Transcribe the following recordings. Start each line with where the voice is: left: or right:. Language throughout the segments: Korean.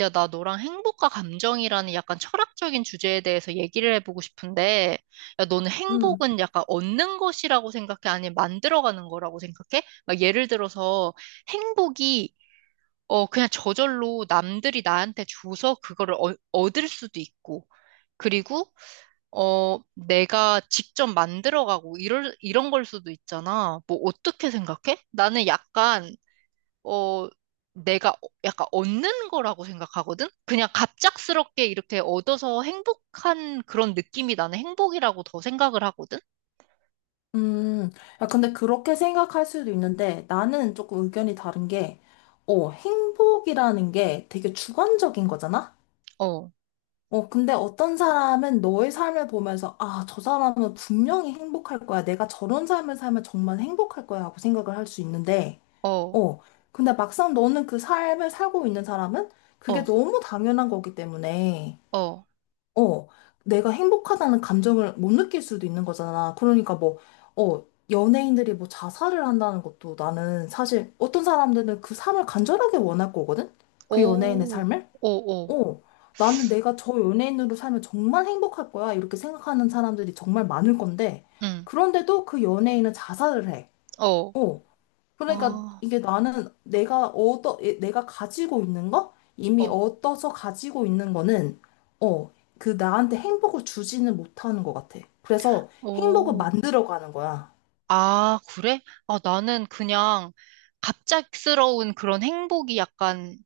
right: 야, 나 너랑 행복과 감정이라는 약간 철학적인 주제에 대해서 얘기를 해보고 싶은데, 야, 너는
left: 음,
right: 행복은 약간 얻는 것이라고 생각해? 아니면 만들어가는 거라고 생각해? 막 예를 들어서 행복이, 그냥 저절로 남들이 나한테 줘서 그거를 얻을 수도 있고, 그리고, 내가 직접 만들어가고, 이런 걸 수도 있잖아. 뭐, 어떻게 생각해? 나는 약간 어, 내가 약간 얻는 거라고 생각하거든? 그냥 갑작스럽게 이렇게 얻어서 행복한 그런 느낌이 나는 행복이라고 더 생각을 하거든?
left: 음. 야, 근데 그렇게 생각할 수도 있는데 나는 조금 의견이 다른 게, 행복이라는 게 되게 주관적인 거잖아?
right: 어,
left: 근데 어떤 사람은 너의 삶을 보면서, 아, 저 사람은 분명히 행복할 거야. 내가 저런 삶을 살면 정말 행복할 거야. 하고 생각을 할 수 있는데,
right: 어,
left: 어, 근데 막상 너는 그 삶을 살고 있는 사람은 그게
right: 어,
left: 너무 당연한 거기 때문에,
right: 어,
left: 어, 내가 행복하다는 감정을 못 느낄 수도 있는 거잖아. 그러니까 뭐, 어, 연예인들이 뭐 자살을 한다는 것도 나는 사실 어떤 사람들은 그 삶을 간절하게 원할 거거든? 그 연예인의
right: 오,
left: 삶을?
right: 오, 오,
left: 어, 나는 내가 저 연예인으로 살면 정말 행복할 거야. 이렇게 생각하는 사람들이 정말 많을 건데,
right: 응,
left: 그런데도 그 연예인은 자살을 해.
right: 어,
left: 어, 그러니까
right: 아,
left: 이게 나는 예, 내가 가지고 있는 거? 이미
right: 어,
left: 얻어서 가지고 있는 거는, 어, 그 나한테 행복을 주지는 못하는 것 같아. 그래서 행복을
right: 오.
left: 만들어 가는 거야.
right: 아, 그래? 아, 나는 그냥 갑작스러운 그런 행복이 약간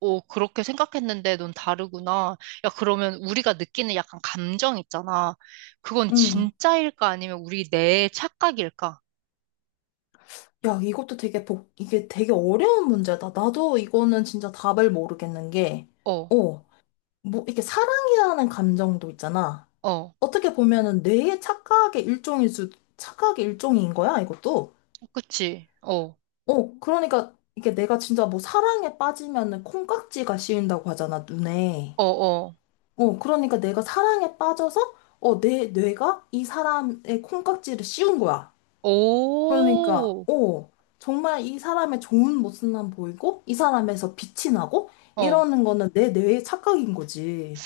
right: 오, 그렇게 생각했는데 넌 다르구나. 야, 그러면 우리가 느끼는 약간 감정 있잖아. 그건
left: 음.
right: 진짜일까? 아니면 우리 내 착각일까?
left: 야, 이것도 이게 되게 어려운 문제다. 나도 이거는 진짜 답을 모르겠는 게,
right: 어,
left: 어, 뭐, 이렇게 사랑이라는 감정도 있잖아.
right: 어,
left: 어떻게 보면은 뇌의 착각의 일종일 수, 착각의 일종인 거야, 이것도.
right: 그치? 어,
left: 그러니까 이게 내가 진짜 뭐 사랑에 빠지면은 콩깍지가 씌인다고 하잖아, 눈에.
right: 어, 어.
left: 그러니까 내가 사랑에 빠져서 내 뇌가 이 사람의 콩깍지를 씌운 거야. 그러니까
right: 오,
left: 정말 이 사람의 좋은 모습만 보이고 이 사람에서 빛이 나고
right: 어.
left: 이러는 거는 내 뇌의 착각인 거지.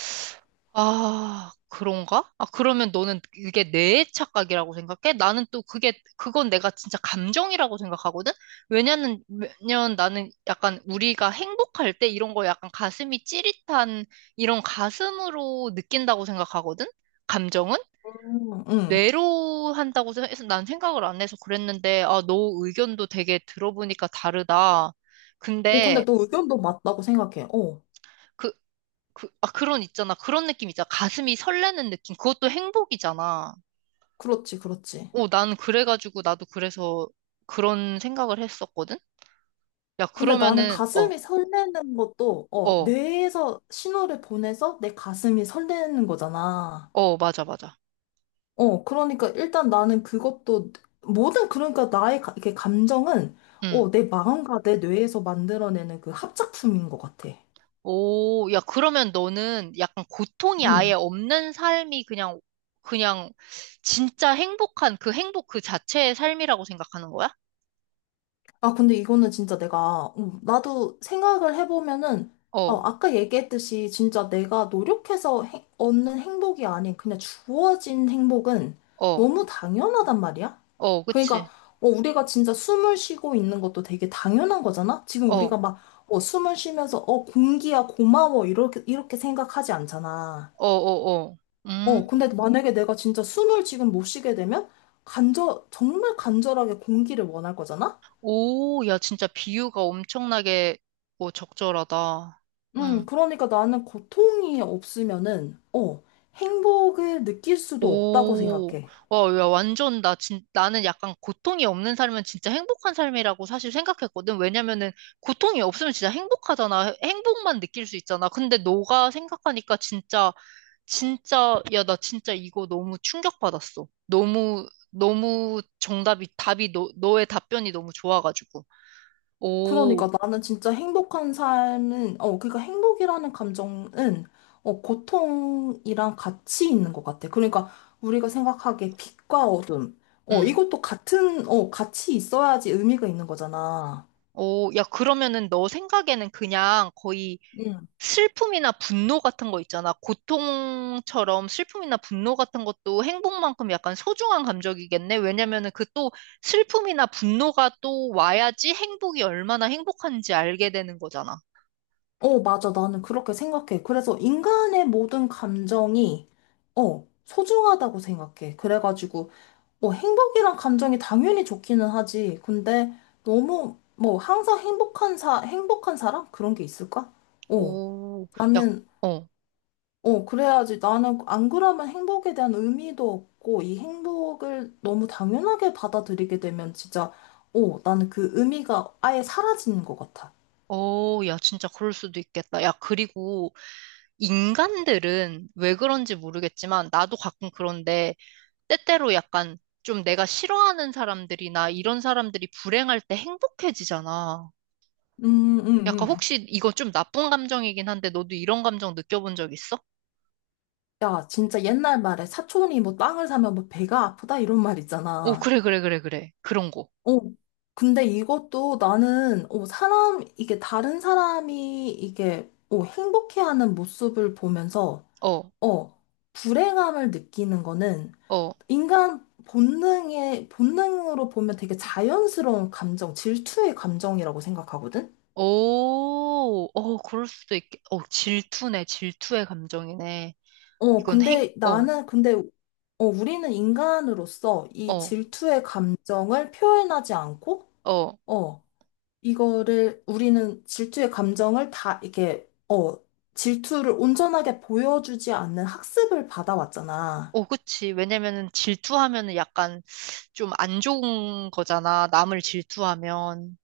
right: 아, 그런가? 아, 그러면 너는 이게 내 착각이라고 생각해? 나는 또 그건 내가 진짜 감정이라고 생각하거든? 왜냐면, 왜냐면 나는 약간 우리가 행복할 때 이런 거 약간 가슴이 찌릿한 이런 가슴으로 느낀다고 생각하거든? 감정은?
left: 응. 응.
right: 뇌로 한다고 해서 난 생각을 안 해서 그랬는데, 아, 너 의견도 되게 들어보니까 다르다.
left: 근데
right: 근데,
left: 너 의견도 맞다고 생각해.
right: 그, 아, 그런 있잖아. 그런 느낌 있잖아. 가슴이 설레는 느낌. 그것도 행복이잖아.
left: 그렇지, 그렇지.
right: 난 그래가지고 나도 그래서 그런 생각을 했었거든? 야,
left: 근데 나는
right: 그러면은, 어,
left: 가슴이 설레는 것도,
right: 어,
left: 뇌에서 신호를 보내서 내 가슴이 설레는 거잖아.
right: 어, 맞아, 맞아.
left: 그러니까 일단 나는 그것도, 그러니까 이렇게 감정은,
right: 응.
left: 내 마음과 내 뇌에서 만들어내는 그 합작품인 것 같아.
right: 오, 야, 그러면 너는 약간 고통이 아예
left: 음.
right: 없는 삶이 그냥 진짜 행복한 그 행복 그 자체의 삶이라고 생각하는 거야?
left: 아, 근데 이거는 진짜 내가, 나도 생각을 해보면은,
right: 어,
left: 아까 얘기했듯이 진짜 내가 얻는 행복이 아닌 그냥 주어진 행복은
right: 어,
left: 너무 당연하단 말이야?
right: 어,
left: 그러니까,
right: 그치.
left: 우리가 진짜 숨을 쉬고 있는 것도 되게 당연한 거잖아? 지금
right: 어, 어,
left: 우리가 막, 숨을 쉬면서, 공기야, 고마워, 이렇게 생각하지 않잖아.
right: 어, 어. 음.
left: 근데 만약에 내가 진짜 숨을 지금 못 쉬게 되면, 정말 간절하게 공기를 원할 거잖아?
right: 오, 야, 진짜 비유가 엄청나게 뭐 적절하다. 응.
left: 그러니까 나는 고통이 없으면은, 행복을 느낄 수도 없다고
right: 오,
left: 생각해.
right: 와, 야, 완전, 나는 약간 고통이 없는 삶은 진짜 행복한 삶이라고 사실 생각했거든. 왜냐면은, 고통이 없으면 진짜 행복하잖아. 행복만 느낄 수 있잖아. 근데 너가 생각하니까 진짜, 진짜, 야, 나 진짜 이거 너무 충격받았어. 너무, 너무 답이, 너의 답변이 너무 좋아가지고. 오,
left: 그러니까 나는 진짜 행복한 삶은, 그러니까 행복이라는 감정은, 고통이랑 같이 있는 것 같아. 그러니까 우리가 생각하기에 빛과 어둠,
right: 음
left: 이것도 같은, 같이 있어야지 의미가 있는 거잖아.
right: 오, 야, 그러면은 너 생각에는 그냥 거의
left: 응.
right: 슬픔이나 분노 같은 거 있잖아. 고통처럼 슬픔이나 분노 같은 것도 행복만큼 약간 소중한 감정이겠네. 왜냐면은 그 또 슬픔이나 분노가 또 와야지 행복이 얼마나 행복한지 알게 되는 거잖아.
left: 맞아. 나는 그렇게 생각해. 그래서 인간의 모든 감정이, 소중하다고 생각해. 그래가지고, 뭐 행복이란 감정이 당연히 좋기는 하지. 근데 너무 뭐 항상 행복한 사 행복한 사람 그런 게 있을까? 어.
right: 오, 야,
left: 나는
right: 어.
left: 그래야지 나는 안 그러면 행복에 대한 의미도 없고 이 행복을 너무 당연하게 받아들이게 되면 진짜 나는 그 의미가 아예 사라지는 것 같아.
right: 어, 야, 진짜 그럴 수도 있겠다. 야, 그리고 인간들은 왜 그런지 모르겠지만, 나도 가끔 그런데, 때때로 약간 좀 내가 싫어하는 사람들이나 이런 사람들이 불행할 때 행복해지잖아.
left: 음, 음,
right: 약간
left: 음.
right: 혹시 이거 좀 나쁜 감정이긴 한데 너도 이런 감정 느껴본 적 있어?
left: 야, 진짜 옛날 말에 사촌이 뭐 땅을 사면 뭐 배가 아프다 이런 말
right: 오,
left: 있잖아.
right: 그래, 그래, 그래, 그래. 그런 거.
left: 어, 근데 이것도 나는, 이게 다른 사람이 이게, 행복해하는 모습을 보면서,
right: 어,
left: 어, 불행함을 느끼는 거는
right: 어.
left: 본능으로 보면 되게 자연스러운 감정, 질투의 감정이라고 생각하거든?
right: 오, 어, 그럴 수도 있겠, 질투네, 질투의 감정이네.
left: 어,
right: 이건 행,
left: 근데
right: 어,
left: 나는, 근데, 어, 우리는 인간으로서 이
right: 어,
left: 질투의 감정을 표현하지 않고,
right: 어.
left: 어, 이거를 우리는 질투의 감정을 다 이렇게 질투를 온전하게 보여주지 않는 학습을 받아왔잖아.
right: 어, 그치. 왜냐면은 질투하면은 약간 좀 안 좋은 거잖아. 남을 질투하면.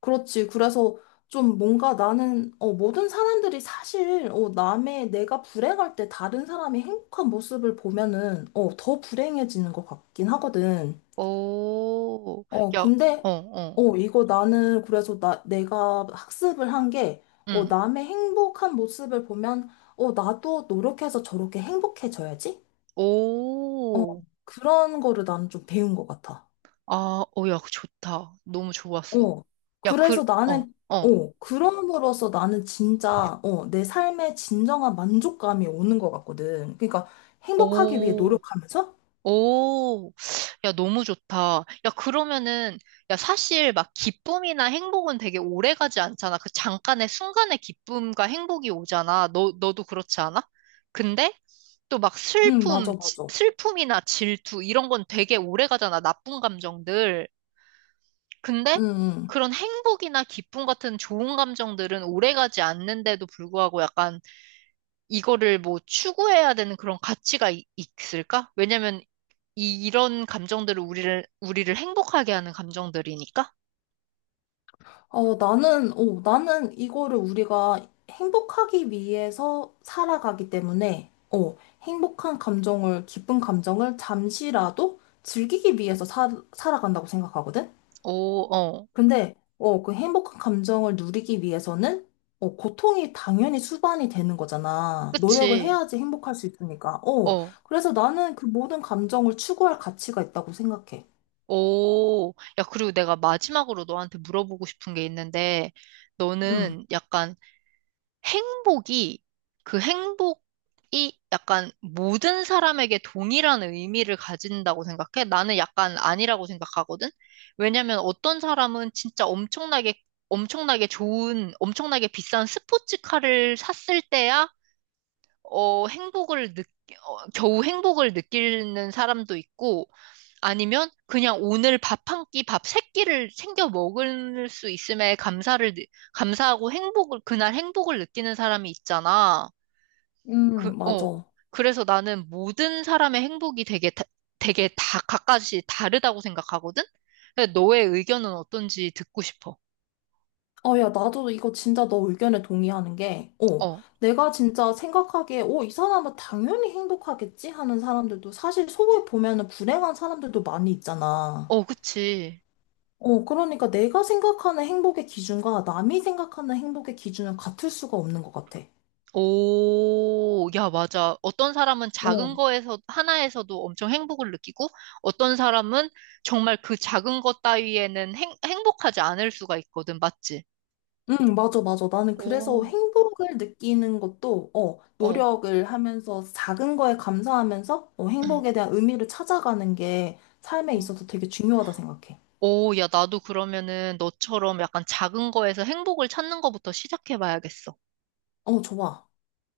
left: 그렇지. 그래서 좀 뭔가 나는 모든 사람들이 사실 남의 내가 불행할 때 다른 사람이 행복한 모습을 보면은 더 불행해지는 것 같긴 하거든.
right: 오,
left: 어
right: 야, 어,
left: 근데
right: 어,
left: 어 이거 나는 그래서 나 내가 학습을 한 게
right: 응.
left: 남의 행복한 모습을 보면 나도 노력해서 저렇게 행복해져야지. 어,
right: 오,
left: 그런 거를 나는 좀 배운 것 같아.
right: 아, 어, 야, 좋다. 너무 좋았어.
left: 어,
right: 야, 그,
left: 그래서
right: 어,
left: 나는,
right: 어.
left: 그럼으로써 나는 진짜, 내 삶에 진정한 만족감이 오는 것 같거든. 그러니까 행복하기 위해
right: 오,
left: 노력하면서?
right: 오, 야, 너무 좋다. 야, 그러면은, 야, 사실 막 기쁨이나 행복은 되게 오래 가지 않잖아. 그 잠깐의 순간의 기쁨과 행복이 오잖아. 너도 그렇지 않아? 근데 또 막
left: 응, 맞아, 맞아.
right: 슬픔이나 질투, 이런 건 되게 오래 가잖아. 나쁜 감정들. 근데
left: 응, 응.
right: 그런 행복이나 기쁨 같은 좋은 감정들은 오래 가지 않는데도 불구하고 약간 이거를 뭐 추구해야 되는 그런 가치가 있을까? 왜냐면 이런 감정들을 우리를 행복하게 하는 감정들이니까?
left: 나는 이거를 우리가 행복하기 위해서 살아가기 때문에, 행복한 감정을, 기쁜 감정을 잠시라도 즐기기 위해서 살 살아간다고 생각하거든?
right: 오, 어,
left: 근데 그 행복한 감정을 누리기 위해서는 고통이 당연히 수반이 되는 거잖아. 노력을
right: 그치.
left: 해야지 행복할 수 있으니까.
right: 어,
left: 그래서 나는 그 모든 감정을 추구할 가치가 있다고 생각해.
right: 오. 야, 그리고 내가 마지막으로 너한테 물어보고 싶은 게 있는데,
left: 음,
right: 너는 약간 행복이, 그 행복이 약간 모든 사람에게 동일한 의미를 가진다고 생각해? 나는 약간 아니라고 생각하거든? 왜냐면 어떤 사람은 진짜 엄청나게 좋은, 엄청나게 비싼 스포츠카를 샀을 때야, 어, 행복을 느, 겨우 행복을 느끼는 사람도 있고, 아니면 그냥 오늘 밥 한 끼, 밥 세 끼를 챙겨 먹을 수 있음에 감사하고 그날 행복을 느끼는 사람이 있잖아. 그, 어.
left: 맞아.
right: 어, 그래서 나는 모든 사람의 행복이 되게 다 각각이 다르다고 생각하거든? 그래서 너의 의견은 어떤지 듣고 싶어.
left: 야, 나도 이거 진짜 너 의견에 동의하는 게,
right: 어,
left: 내가 진짜 생각하기에, 이 사람은 당연히 행복하겠지? 하는 사람들도 사실 속에 보면은 불행한 사람들도 많이 있잖아.
right: 어, 그치.
left: 그러니까 내가 생각하는 행복의 기준과 남이 생각하는 행복의 기준은 같을 수가 없는 것 같아.
right: 오, 야, 맞아. 어떤 사람은
left: 어.
right: 작은 거에서, 하나에서도 엄청 행복을 느끼고, 어떤 사람은 정말 그 작은 것 따위에는 행복하지 않을 수가 있거든. 맞지?
left: 응, 맞아, 맞아. 나는 그래서
right: 오,
left: 행복을 느끼는 것도,
right: 어.
left: 노력을 하면서 작은 거에 감사하면서,
right: 응.
left: 행복에 대한 의미를 찾아가는 게 삶에
right: 어,
left: 있어서 되게 중요하다 생각해.
right: 오, 야, 나도 그러면은 너처럼 약간 작은 거에서 행복을 찾는 거부터 시작해봐야겠어.
left: 좋아.